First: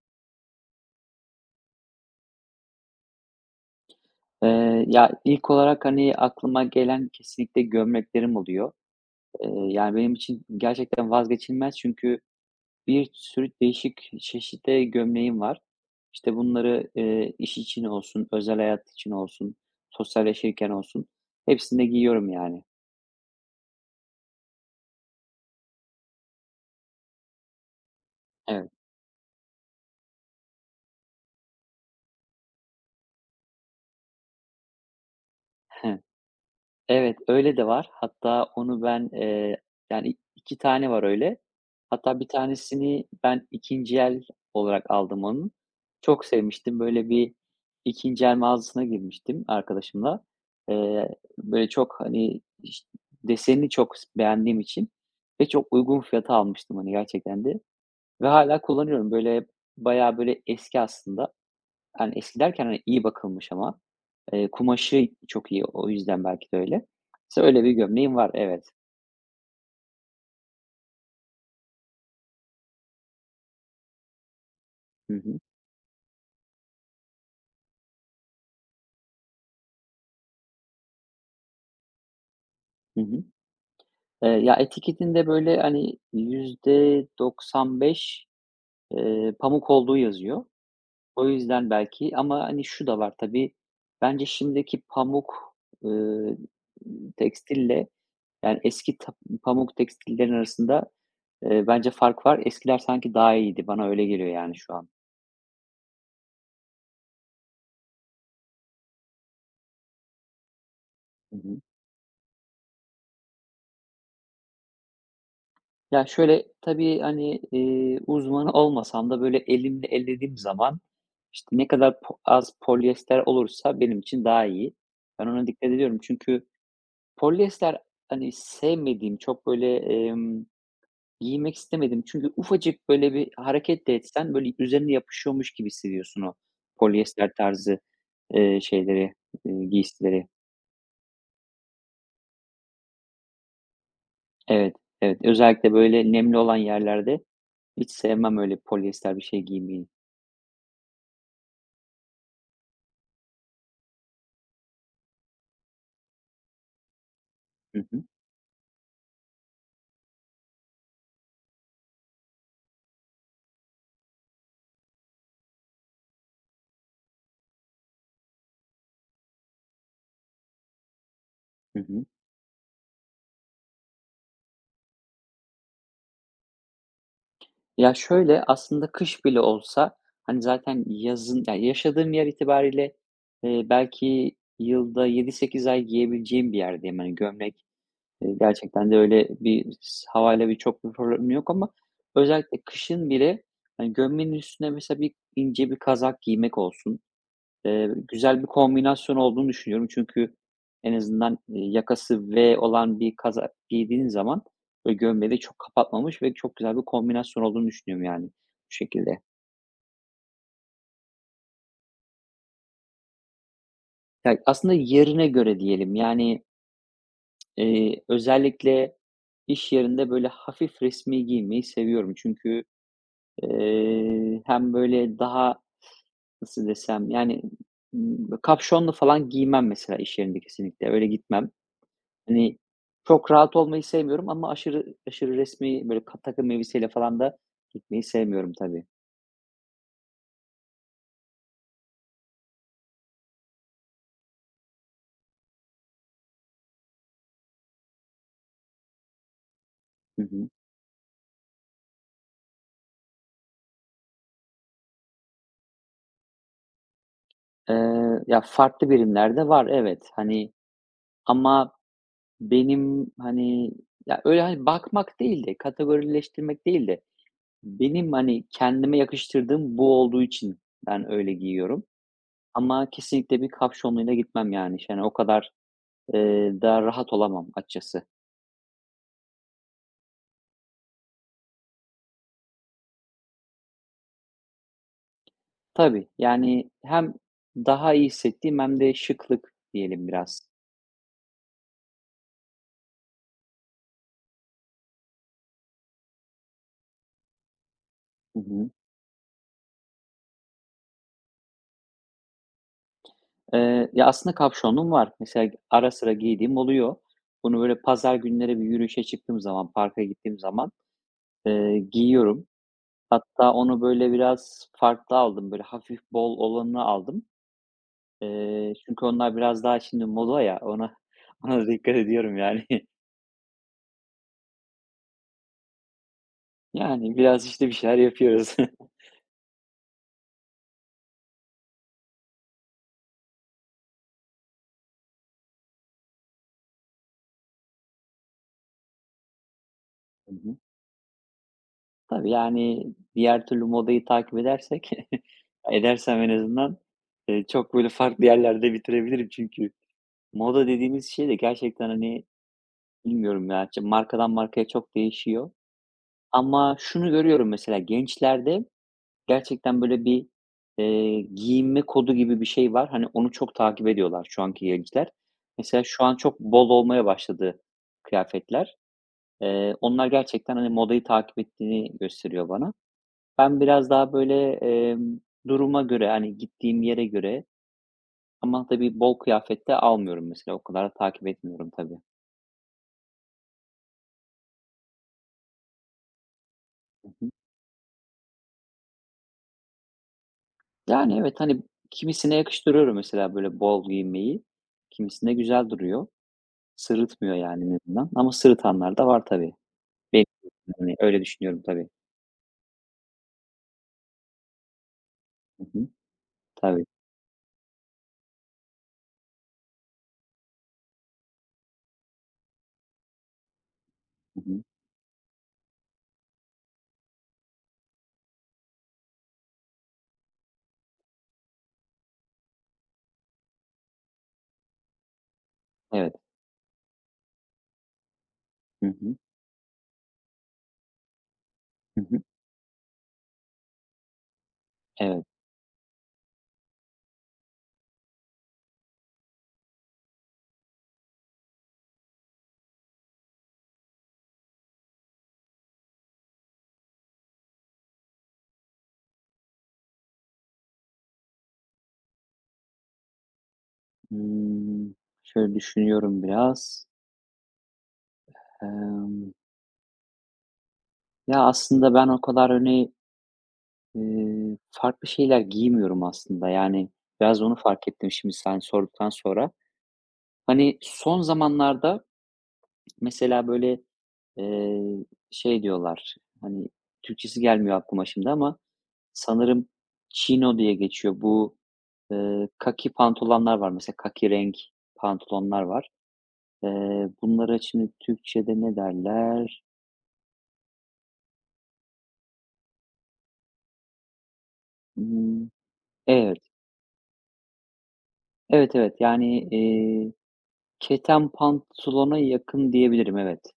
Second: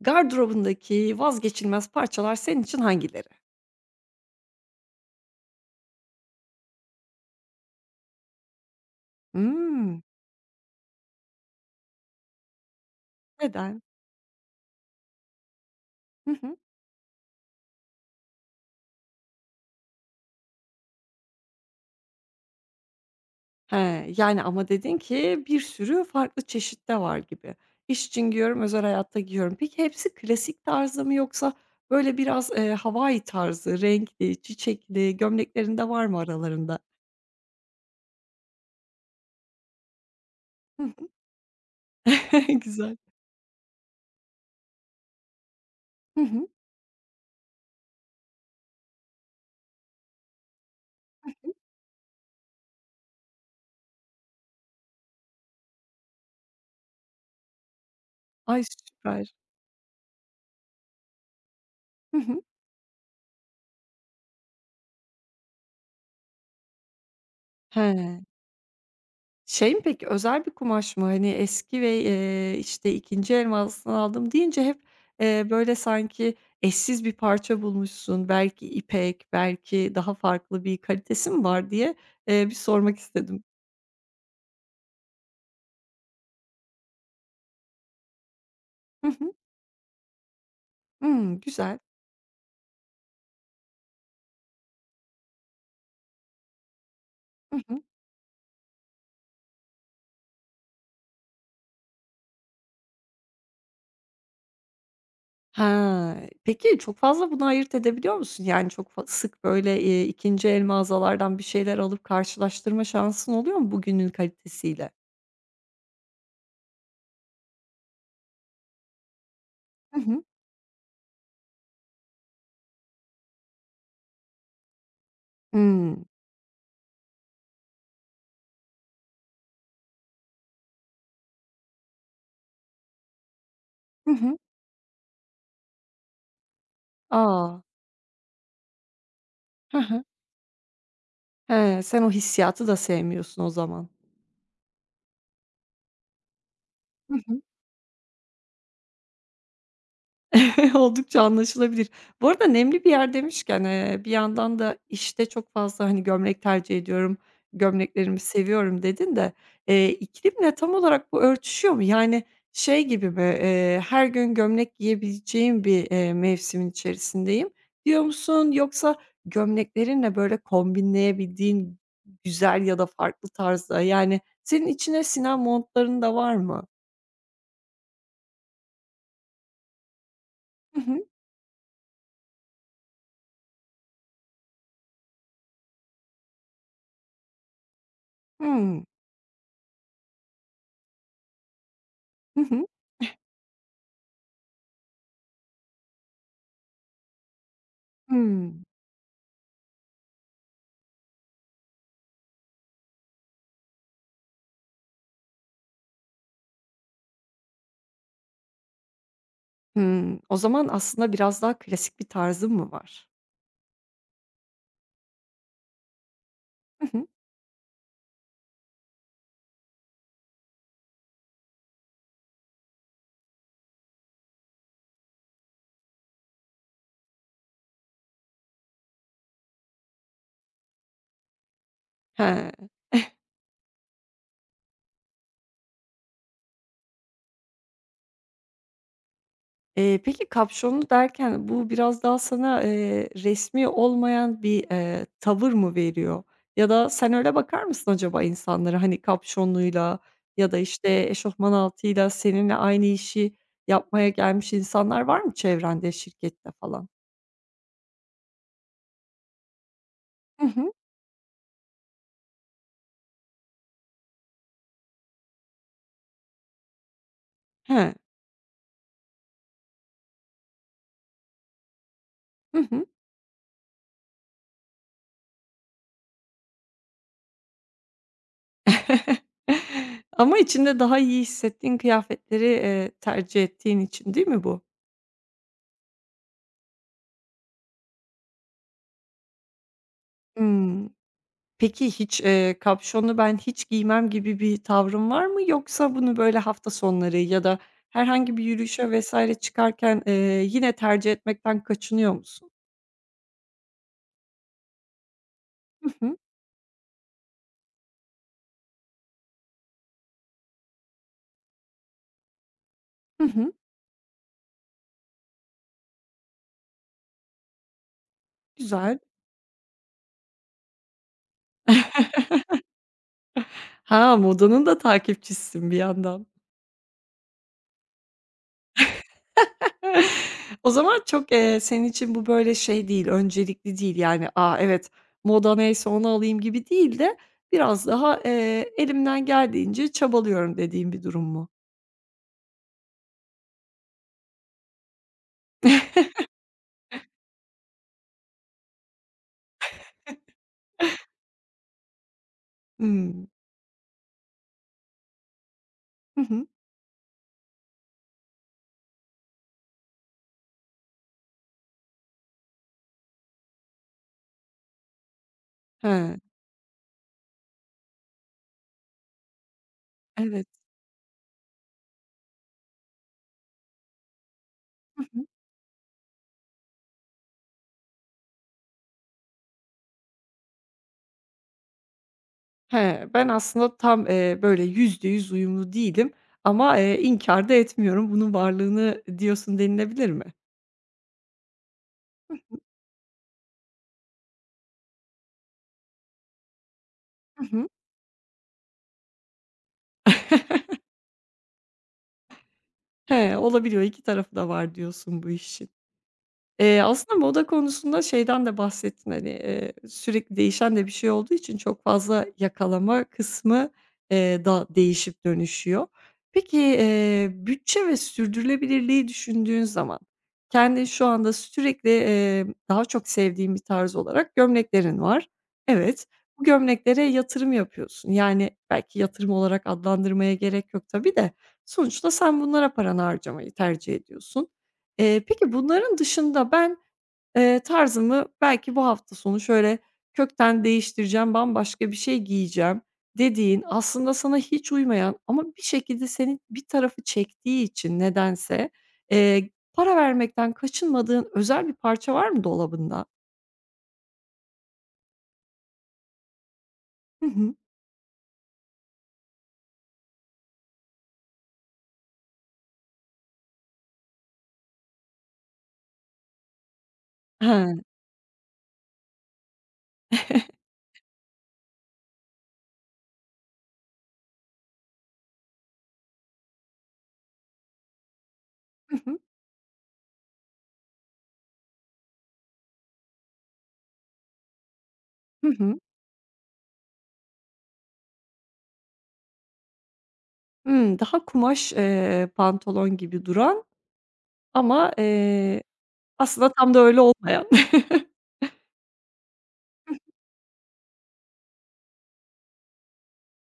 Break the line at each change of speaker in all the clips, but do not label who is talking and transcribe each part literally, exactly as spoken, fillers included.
Gardırobundaki vazgeçilmez parçalar senin için hangileri?
Eee, ya, ilk olarak, hani, aklıma gelen kesinlikle gömleklerim oluyor. Eee, yani,
Hımm.
benim için gerçekten vazgeçilmez çünkü bir sürü
Neden?
değişik çeşitte gömleğim var.
Hı
İşte,
hı.
bunları, eee, iş için olsun, özel hayat için olsun, sosyalleşirken olsun hepsinde giyiyorum yani.
He, yani, ama dedin ki bir sürü farklı çeşit de var gibi. İş için giyiyorum,
Evet.
özel hayatta giyiyorum. Peki hepsi klasik tarzda mı yoksa böyle biraz, eee, Hawaii tarzı, renkli, çiçekli gömleklerin de var mı aralarında?
Evet, öyle de var. Hatta onu ben, eee, yani, iki
Hı
tane var
hı.
öyle. Hatta bir
Güzel.
tanesini ben ikinci el olarak aldım onun.
Hı
Çok
hı.
sevmiştim. Böyle bir ikinci el mağazasına girmiştim arkadaşımla. Eee, böyle çok, hani, iş desenini çok beğendiğim için ve çok uygun fiyata almıştım, hani, gerçekten de ve hala
Ay,
kullanıyorum.
süper.
Böyle, bayağı, böyle, eski aslında. Yani,
Hı
eski
hı.
derken, hani, iyi bakılmış ama. Eee, kumaşı çok iyi, o yüzden belki de öyle. Mesela öyle bir gömleğim
He.
var, evet.
Şey mi peki, özel bir kumaş mı? Hani, eski ve, eee, işte, ikinci el mağazasından aldım deyince hep,
Hı hı,
eee, böyle, sanki eşsiz bir parça bulmuşsun, belki ipek, belki daha farklı bir kalitesi mi var diye, eee, bir sormak
hı hı.
istedim.
Eee, ya, etiketinde, böyle, hani, yüzde doksan beş,
Hı hı.
eee, pamuk olduğu yazıyor. O
Hımm,
yüzden
güzel.
belki ama, hani, şu da var tabii, bence şimdiki pamuk, ııı,
Hı hı.
tekstille, yani, eski tap pamuk tekstillerin arasında, eee, bence fark var. Eskiler sanki daha iyiydi. Bana öyle geliyor, yani, şu an.
Ha, peki çok fazla bunu ayırt edebiliyor musun? Yani çok fa sık, böyle, eee, ikinci el mağazalardan bir şeyler alıp karşılaştırma şansın oluyor mu bugünün kalitesiyle?
Ya, şöyle, tabii, hani, eee, uzmanı olmasam da, böyle, elimle
Hı hı.
ellediğim zaman, işte, ne kadar po az polyester olursa benim için daha iyi. Ben ona dikkat ediyorum.
Hımm.
Çünkü polyester, hani, sevmediğim, çok, böyle, emm, giymek istemediğim çünkü ufacık, böyle, bir hareket de
Hı
etsen,
hı.
böyle, üzerine yapışıyormuş gibi hissediyorsun o polyester
A!
tarzı, eee, şeyleri, eee,
Hı hı.
giysileri.
He, sen o hissiyatı da sevmiyorsun o zaman.
Evet, evet. Özellikle, böyle, nemli olan
Hı
yerlerde
hı.
hiç sevmem öyle polyester bir şey giymeyi.
Oldukça anlaşılabilir. Bu arada nemli bir yer demişken, eee, bir yandan da işte çok fazla, hani, gömlek tercih ediyorum,
Hı hı.
gömleklerimi seviyorum dedin de, eee, iklimle tam olarak bu örtüşüyor mu? Yani, şey gibi mi, eee, her gün gömlek giyebileceğim bir, eee, mevsimin içerisindeyim diyor musun? Yoksa gömleklerinle böyle kombinleyebildiğin
Hı hı.
güzel ya da farklı tarzda, yani, senin içine sinen montların da var mı?
Ya, şöyle, aslında kış bile olsa, hani, zaten yazın ya, yaşadığım yer itibariyle, eee, belki yılda yedi sekiz ay giyebileceğim bir yerdeyim. Hani, gömlek, eee,
Hımm.
gerçekten de öyle bir s havayla bir çok bir problemim yok ama
Hı
özellikle
hı.
kışın bile, hani, gömleğin üstüne mesela bir ince bir kazak giymek olsun, Eee, güzel bir
Hımm.
kombinasyon olduğunu düşünüyorum. Çünkü en azından, eee, yakası V olan bir kazak giydiğin zaman böyle gömleği de çok kapatmamış ve çok güzel bir kombinasyon olduğunu düşünüyorum yani bu şekilde.
Hımm. O zaman aslında biraz daha klasik bir tarzın mı var?
Ya, aslında yerine göre diyelim. Yani,
Hı hı.
eee, özellikle iş yerinde böyle hafif resmî giyinmeyi seviyorum. Çünkü, eee, hem böyle daha nasıl desem, yani, ımm, kapşonlu falan giymem mesela iş yerinde kesinlikle. Öyle gitmem. Hani,
He.
çok rahat olmayı sevmiyorum ama aşırı aşırı resmî, böyle, ka takım elbiseyle falan da gitmeyi sevmiyorum tabii.
Eee, peki kapşonlu derken bu biraz daha sana, eee, resmî olmayan bir, eee, tavır mı veriyor? Ya da sen öyle bakar mısın acaba insanlara? Hani kapşonluyla
Hı hı.
ya da, işte, eşofman altıyla seninle aynı işi yapmaya gelmiş insanlar var mı çevrende, şirkette falan?
Eee, ya, farklı birimlerde var, evet.
Hı
Hani,
hı.
ama benim, hani, ya, öyle, hani, bakmak değil de kategorileştirmek değil de
He.
benim, hani, kendime yakıştırdığım bu olduğu için ben öyle giyiyorum
Hı hı.
ama kesinlikle bir kapşonluyla gitmem yani. Yani, o kadar, eee, da rahat olamam açıkçası.
Ama içinde daha iyi hissettiğin kıyafetleri, eee, tercih ettiğin için değil mi bu?
Tabii, yani hem daha iyi hissettiğim hem de şıklık diyelim biraz.
Hımm. Peki hiç, eee, kapşonlu ben hiç giymem gibi bir tavrın var mı? Yoksa bunu böyle hafta sonları ya da herhangi
Hı
bir
hı.
yürüyüşe vesaire çıkarken, eee, yine tercih etmekten kaçınıyor musun?
Eee, ya, aslında kapşonum var. Mesela
Hı
ara sıra
hı.
giydiğim oluyor. Bunu böyle pazar günleri bir yürüyüşe çıktığım zaman, parka gittiğim zaman, eee, giyiyorum.
Hı hı.
Hatta onu böyle biraz farklı aldım. Böyle hafif bol olanını aldım. Eee,
Güzel.
çünkü onlar biraz daha şimdi moda ya, ona ona dikkat ediyorum yani.
Ha, modanın da takipçisisin bir yandan.
Yani biraz, işte, bir şeyler yapıyoruz. Hı
O zaman çok, eee, senin için bu böyle şey değil, öncelikli değil yani, "A, evet, moda neyse onu alayım." gibi değil de biraz daha, eee, elimden geldiğince çabalıyorum
hı.
dediğim bir durum mu?
Tabii, yani, diğer türlü modayı takip edersek edersem en azından, eee, çok, böyle, farklı yerlerde bitirebilirim. Çünkü moda dediğimiz şey de gerçekten, hani,
Hımm.
bilmiyorum ya, işte markadan markaya çok değişiyor.
Hı hı.
Ama şunu görüyorum mesela gençlerde gerçekten, böyle, bir, eee, giyinme kodu gibi bir şey var. Hani, onu çok takip ediyorlar şu anki gençler. Mesela şu an
He,
çok bol olmaya başladı kıyafetler. Eee, onlar
evet.
gerçekten, hani, modayı takip ettiğini gösteriyor bana. Ben biraz daha böyle,
Hı
emm,
hı.
duruma göre, hani, gittiğim yere göre ama tabii bol kıyafette almıyorum mesela. O kadar takip etmiyorum tabii. Hı
He, ben aslında tam, eee, böyle yüzde yüz uyumlu değilim ama, eee,
hı.
inkâr da etmiyorum bunun varlığını diyorsun denilebilir mi?
Yani, evet, hani, kimisine yakıştırıyorum mesela böyle bol giymeyi. Kimisinde güzel duruyor. Sırıtmıyor
Hı
yani
hı.
en azından ama sırıtanlar da var tabii. Benim hani, öyle düşünüyorum tabii.
He, olabiliyor. İki tarafı da var diyorsun bu
Hı
işin.
hı.
Eee,
Tabii.
aslında moda konusunda şeyden de bahsettin, hani, eee, sürekli değişen de bir şey olduğu için çok fazla yakalama kısmı,
Hı
eee,
hı.
da değişip dönüşüyor. Peki, eee, bütçe ve sürdürülebilirliği düşündüğün zaman kendin şu anda sürekli, eee, daha çok sevdiğin bir tarz olarak gömleklerin var. Evet,
Evet.
bu gömleklere yatırım yapıyorsun. Yani,
Hı
belki
hı.
yatırım olarak adlandırmaya gerek yok tabii de
Hı
sonuçta
hı.
sen bunlara paranı harcamayı tercih ediyorsun. Eee,
Evet.
peki bunların dışında ben, eee, tarzımı belki bu hafta sonu şöyle kökten değiştireceğim, bambaşka bir şey giyeceğim dediğin, aslında sana hiç uymayan ama bir şekilde senin bir tarafı çektiği için nedense, eee, para vermekten kaçınmadığın özel bir parça var mı dolabında?
Imm, Şöyle düşünüyorum biraz.
Hı hı.
Emm, Ya, aslında ben o kadar, öne Eee, farklı şeyler giymiyorum aslında. Yani, biraz onu
He.
fark ettim şimdi sen sorduktan sonra. Hani, son zamanlarda mesela, böyle, eee, şey diyorlar, hani, Türkçesi gelmiyor aklıma şimdi ama
Hı hı.
sanırım chino diye geçiyor. Bu, eee, kaki pantolonlar var mesela, kaki renk
Hı
pantolonlar
hı.
var. Eee, bunlara şimdi Türkçede ne derler?
Hımm, daha kumaş, eee, pantolon gibi duran ama,
Imm,
eee,
evet,
aslında tam da öyle olmayan.
evet, evet. Yani, eee, keten pantolona yakın diyebilirim, evet.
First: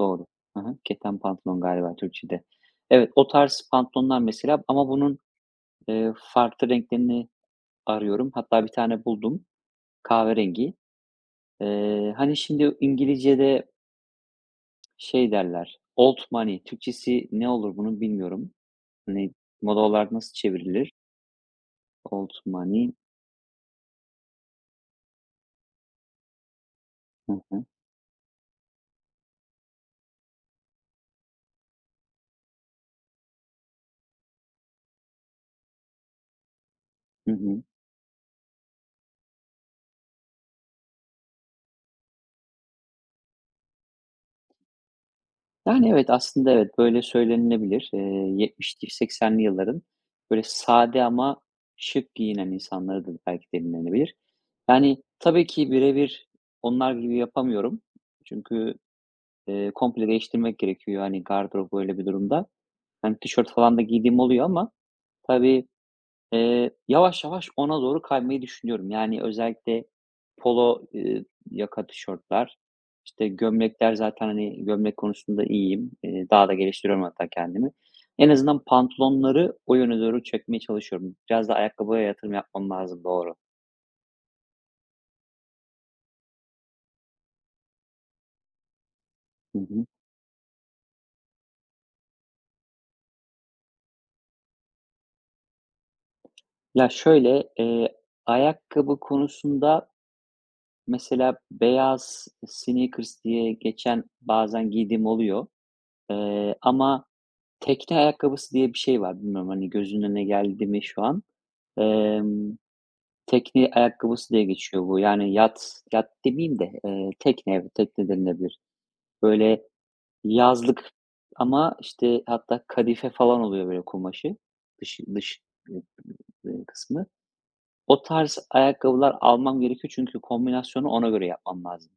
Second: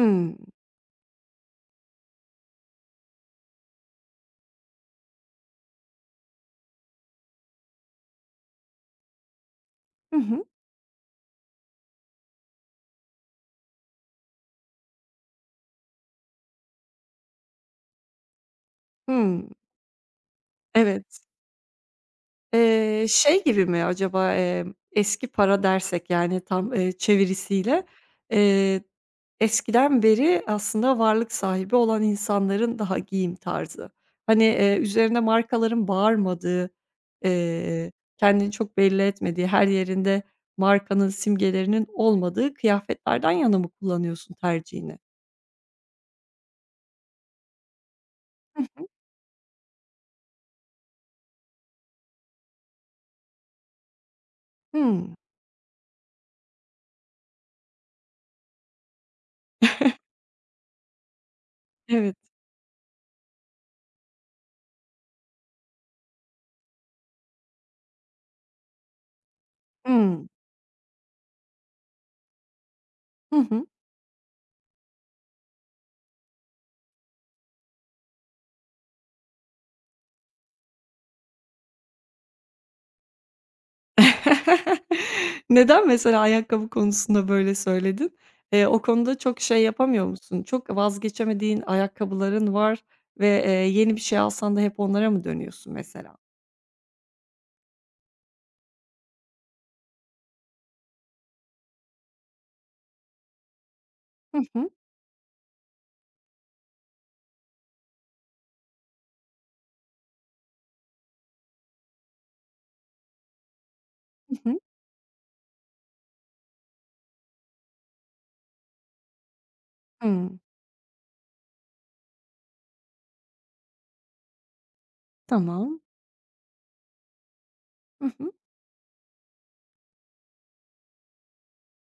Doğru. Hı hı. Keten pantolon galiba Türkçe'de. Evet, o tarz pantolonlar mesela ama bunun, eee, farklı renklerini arıyorum. Hatta bir tane buldum
Hı hı.
kahverengi. Eee, hani, şimdi İngilizce'de şey derler, old money, Türkçesi ne olur bunu bilmiyorum. Hani,
Hımm.
moda olarak nasıl çevrilir?
Evet.
Old money.
Eee, şey gibi mi acaba, emm, eski para dersek, yani, tam, eee,
Hı hı.
çevirisiyle, eee, eskiden beri aslında varlık sahibi olan insanların daha giyim tarzı. Hani, eee, üzerine markaların bağırmadığı,
Hı hı.
eee, kendini çok belli etmediği, her yerinde markanın simgelerinin olmadığı kıyafetlerden yana mı kullanıyorsun tercihini?
Yani, evet, aslında evet, böyle söylenilebilir. Eee,
Hı hı.
yetmişli seksenli yılların böyle sade ama şık giyinen insanları da belki denilebilir. Yani,
Hımm.
tabii ki birebir onlar gibi yapamıyorum. Çünkü, eee, komple değiştirmek gerekiyor, hani, gardırobu öyle bir
Evet.
durumda. Hani, tişört falan da giydiğim oluyor ama tabii. Eee, yavaş yavaş ona doğru kaymayı düşünüyorum. Yani, özellikle
Hımm.
polo, eee, yaka tişörtler, işte,
Hı hı.
gömlekler zaten, hani, gömlek konusunda iyiyim. Eee, daha da geliştiriyorum hatta kendimi. En azından pantolonları o yöne doğru çekmeye çalışıyorum. Biraz da ayakkabıya yatırım yapmam lazım, doğru.
Neden mesela ayakkabı konusunda böyle söyledin? Eee, o konuda çok
Hı
şey
hı.
yapamıyor musun? Çok vazgeçemediğin ayakkabıların var ve, eee, yeni bir şey alsan da hep onlara mı dönüyorsun mesela?
Ya, şöyle, eee, ayakkabı konusunda mesela beyaz sneakers diye geçen
Hı hı.
bazen giydiğim oluyor, eee, ama tekne ayakkabısı diye bir şey var. Bilmiyorum, hani, gözünün önüne geldi mi şu an? Emm, Tekne ayakkabısı diye
Hı hı.
geçiyor bu. Yani yat yat demeyeyim de, eee, tekne, evet, tekne denilebilir. Böyle
Hımm.
yazlık ama, işte, hatta kadife falan oluyor böyle kumaşı. Dış dış
Tamam.
e, e, kısmı. O
Hı hı.
tarz ayakkabılar almam gerekiyor çünkü kombinasyonu ona göre yapmam lazım.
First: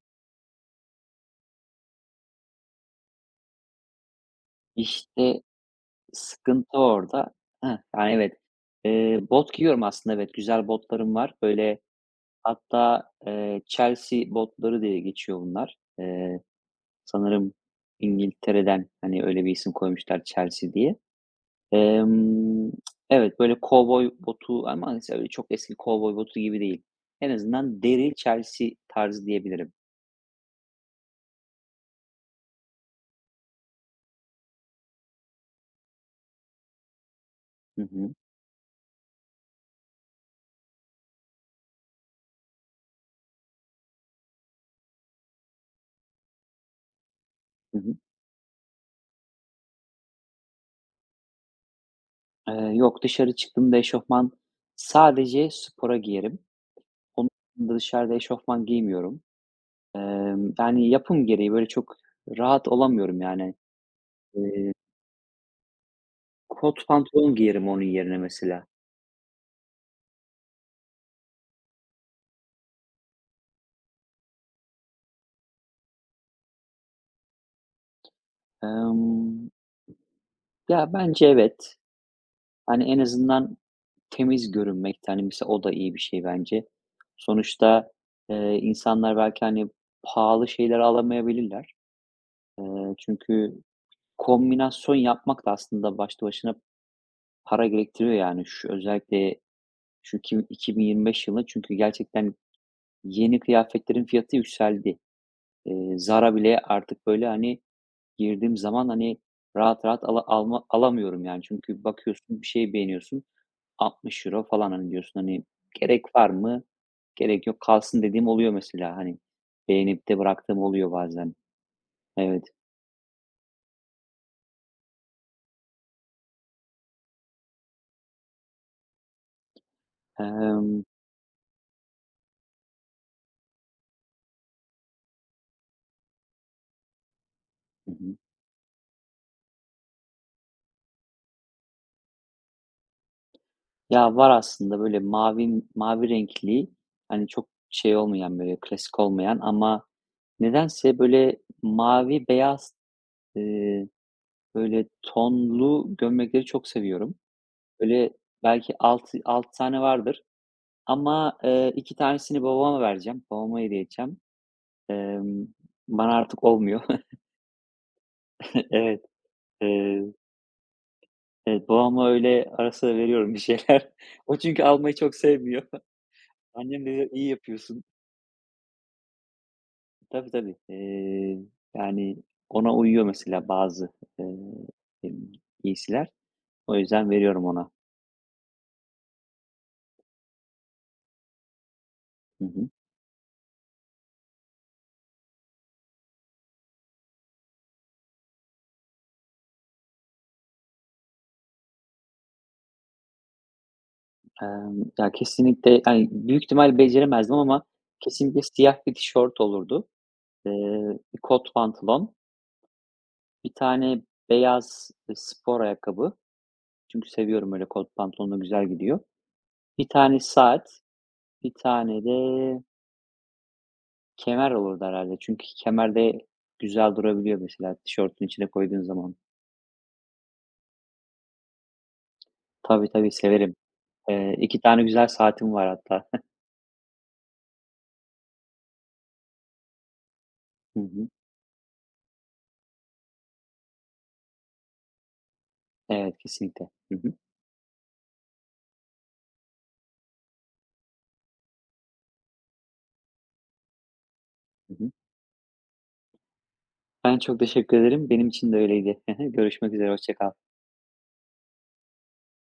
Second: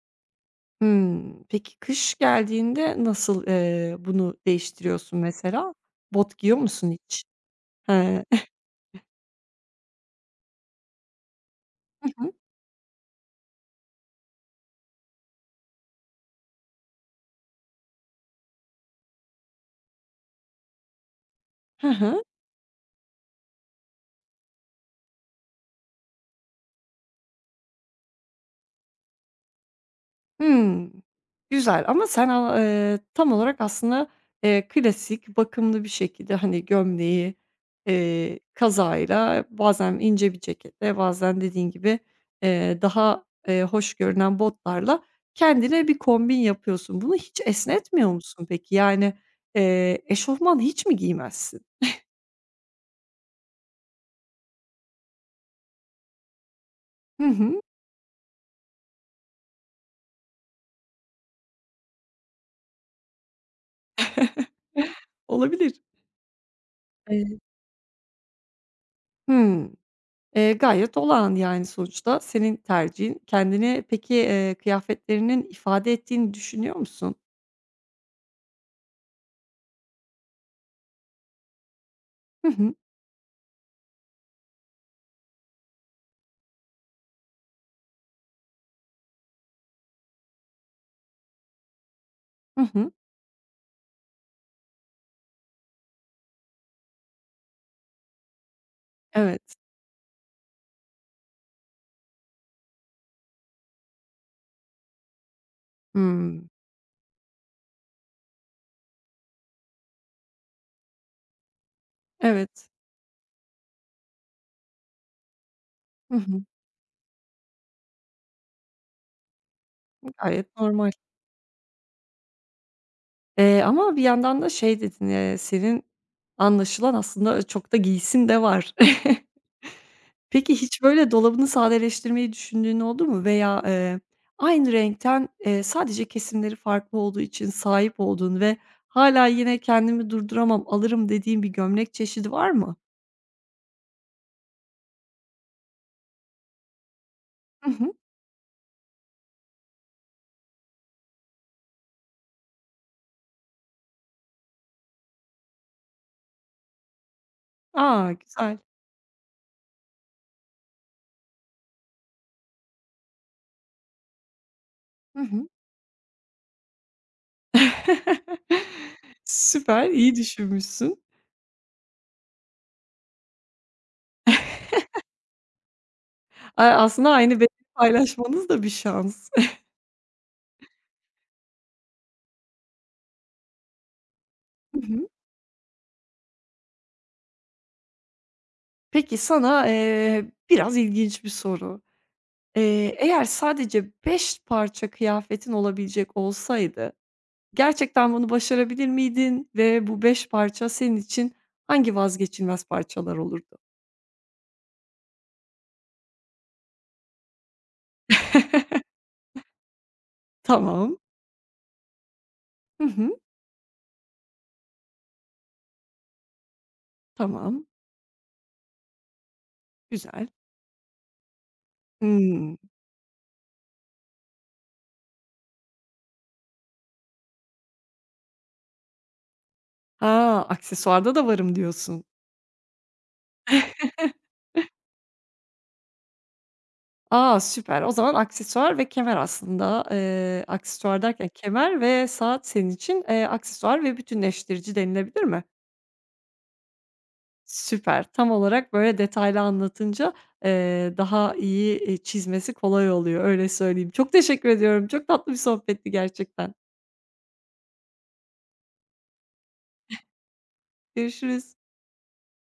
Hımm. Peki kış geldiğinde nasıl, eee, bunu değiştiriyorsun
İşte,
mesela? Bot giyiyor
sıkıntı
musun hiç?
orada. Heh,
He.
yani, evet.
Hı
Eee, bot giyiyorum aslında, evet. Güzel botlarım var. Böyle,
hı.
hatta, eee, Chelsea botları diye geçiyor bunlar. Eee, sanırım İngiltere'den, hani, öyle bir isim koymuşlar Chelsea diye.
Hı hı.
Emm, evet, böyle kovboy botu ama, hani, öyle çok eski kovboy botu gibi değil. En azından deri Chelsea tarzı diyebilirim.
Hımm. Güzel ama sen a eee, tam olarak aslında, eee, klasik, bakımlı bir şekilde, hani, gömleği,
Hı hı.
eee, kazağıyla, bazen ince bir ceketle, bazen dediğin gibi, eee, daha, eee, hoş görünen botlarla kendine bir kombin yapıyorsun. Bunu hiç
Hı hı.
esnetmiyor musun peki? Yani, eee, eşofman hiç mi giymezsin?
Eee, yok, dışarı çıktığımda eşofman sadece spora giyerim.
Hı
Onun
hı.
dışında dışarıda eşofman giymiyorum. Emm, yani, yapım gereği böyle çok rahat olamıyorum yani. Eee
Olabilir.
Kot pantolon
Eee
giyerim onun yerine mesela.
Hımm. Eee, gayet olağan, yani, sonuçta senin tercihin. Kendini peki, eee, kıyafetlerinin ifade ettiğini düşünüyor musun?
Emm, Ya, bence evet.
Hı hı.
Hani, en azından temiz görünmekte, hani, mesela o da iyi bir şey bence. Sonuçta, eee, insanlar belki, hani, pahalı şeyler alamayabilirler.
Hı hı.
Eee, çünkü kombinasyon yapmak da aslında başlı başına para gerektiriyor, yani. Şu özellikle
Evet.
şu iki 2025 yılı çünkü gerçekten yeni kıyafetlerin fiyatı yükseldi. Eee, Zara
Hımm.
bile artık, böyle, hani, girdiğim zaman, hani, rahat rahat ala alma alamıyorum yani. Çünkü bakıyorsun, bir
Evet.
şey beğeniyorsun, altmış euro falan, hani, diyorsun, hani,
Hı
gerek var
hı.
mı? Gerek yok, kalsın dediğim oluyor mesela, hani, beğenip de
Gayet
bıraktığım
normal.
oluyor bazen. Evet.
Eee, ama bir yandan da şey dedin, eee, senin anlaşılan aslında çok da giysin de var. Peki hiç
Emm
böyle dolabını sadeleştirmeyi düşündüğün oldu mu? Veya, eee, aynı renkten, eee, sadece kesimleri farklı olduğu için
Hı
sahip
hı.
olduğun ve hala yine kendimi durduramam, alırım dediğin bir gömlek çeşidi var mı?
Ya, var aslında böyle mavi mavi renkli, hani, çok
Hı hı.
şey olmayan, böyle klasik olmayan ama nedense böyle mavi beyaz, eee, böyle tonlu gömlekleri çok seviyorum. Böyle
A! Güzel.
belki altı altı tane vardır ama, eee, iki tanesini babama vereceğim. Babama hediye edeceğim.
Hı
Emm,
hı.
Bana artık olmuyor. Evet,
Süper,
eee,
iyi düşünmüşsün.
evet, babama öyle ara sıra veriyorum bir şeyler. O çünkü almayı çok sevmiyor.
A,
Annem
aslında
dedi, iyi
aynı bedeni
yapıyorsun."
paylaşmanız da bir şans.
Tabii, tabii. Eee, yani ona uyuyor mesela bazı, eee,
Hı hı.
emm, giysiler. O yüzden veriyorum ona.
Peki sana, eee, biraz ilginç bir soru.
Hı hı.
Eee, eğer sadece beş parça kıyafetin olabilecek olsaydı, gerçekten bunu başarabilir miydin ve bu beş parça senin için hangi vazgeçilmez parçalar olurdu?
Emm, ya kesinlikle, yani büyük ihtimal beceremezdim ama kesinlikle siyah bir tişört olurdu.
Tamam.
Eee, bir kot pantolon,
Hı hı.
bir tane beyaz, eee, spor ayakkabı. Çünkü seviyorum
Tamam.
öyle kot pantolonla güzel gidiyor. Bir tane
Güzel.
saat, bir tane de
Hımm.
kemer olurdu herhâlde. Çünkü kemer de güzel durabiliyor mesela tişörtün içine koyduğun zaman.
Ha, aksesuarda da varım diyorsun.
Tabii, tabii severim. Eee, iki tane güzel saatim var hatta.
A, süper. O zaman aksesuar ve kemer aslında. Eee,
Hı
aksesuar
hı.
derken kemer ve saat senin için, eee, aksesuar ve bütünleştirici denilebilir mi?
Evet, kesinlikle. Hı hı.
Süper. Tam olarak böyle detaylı anlatınca, eee, daha iyi, eee, çizmesi kolay oluyor, öyle söyleyeyim. Çok teşekkür
Hı
ediyorum.
hı.
Çok tatlı bir sohbetti gerçekten.
Ben çok teşekkür ederim. Benim için de öyleydi. Görüşmek üzere, hoşça kal.
Görüşürüz.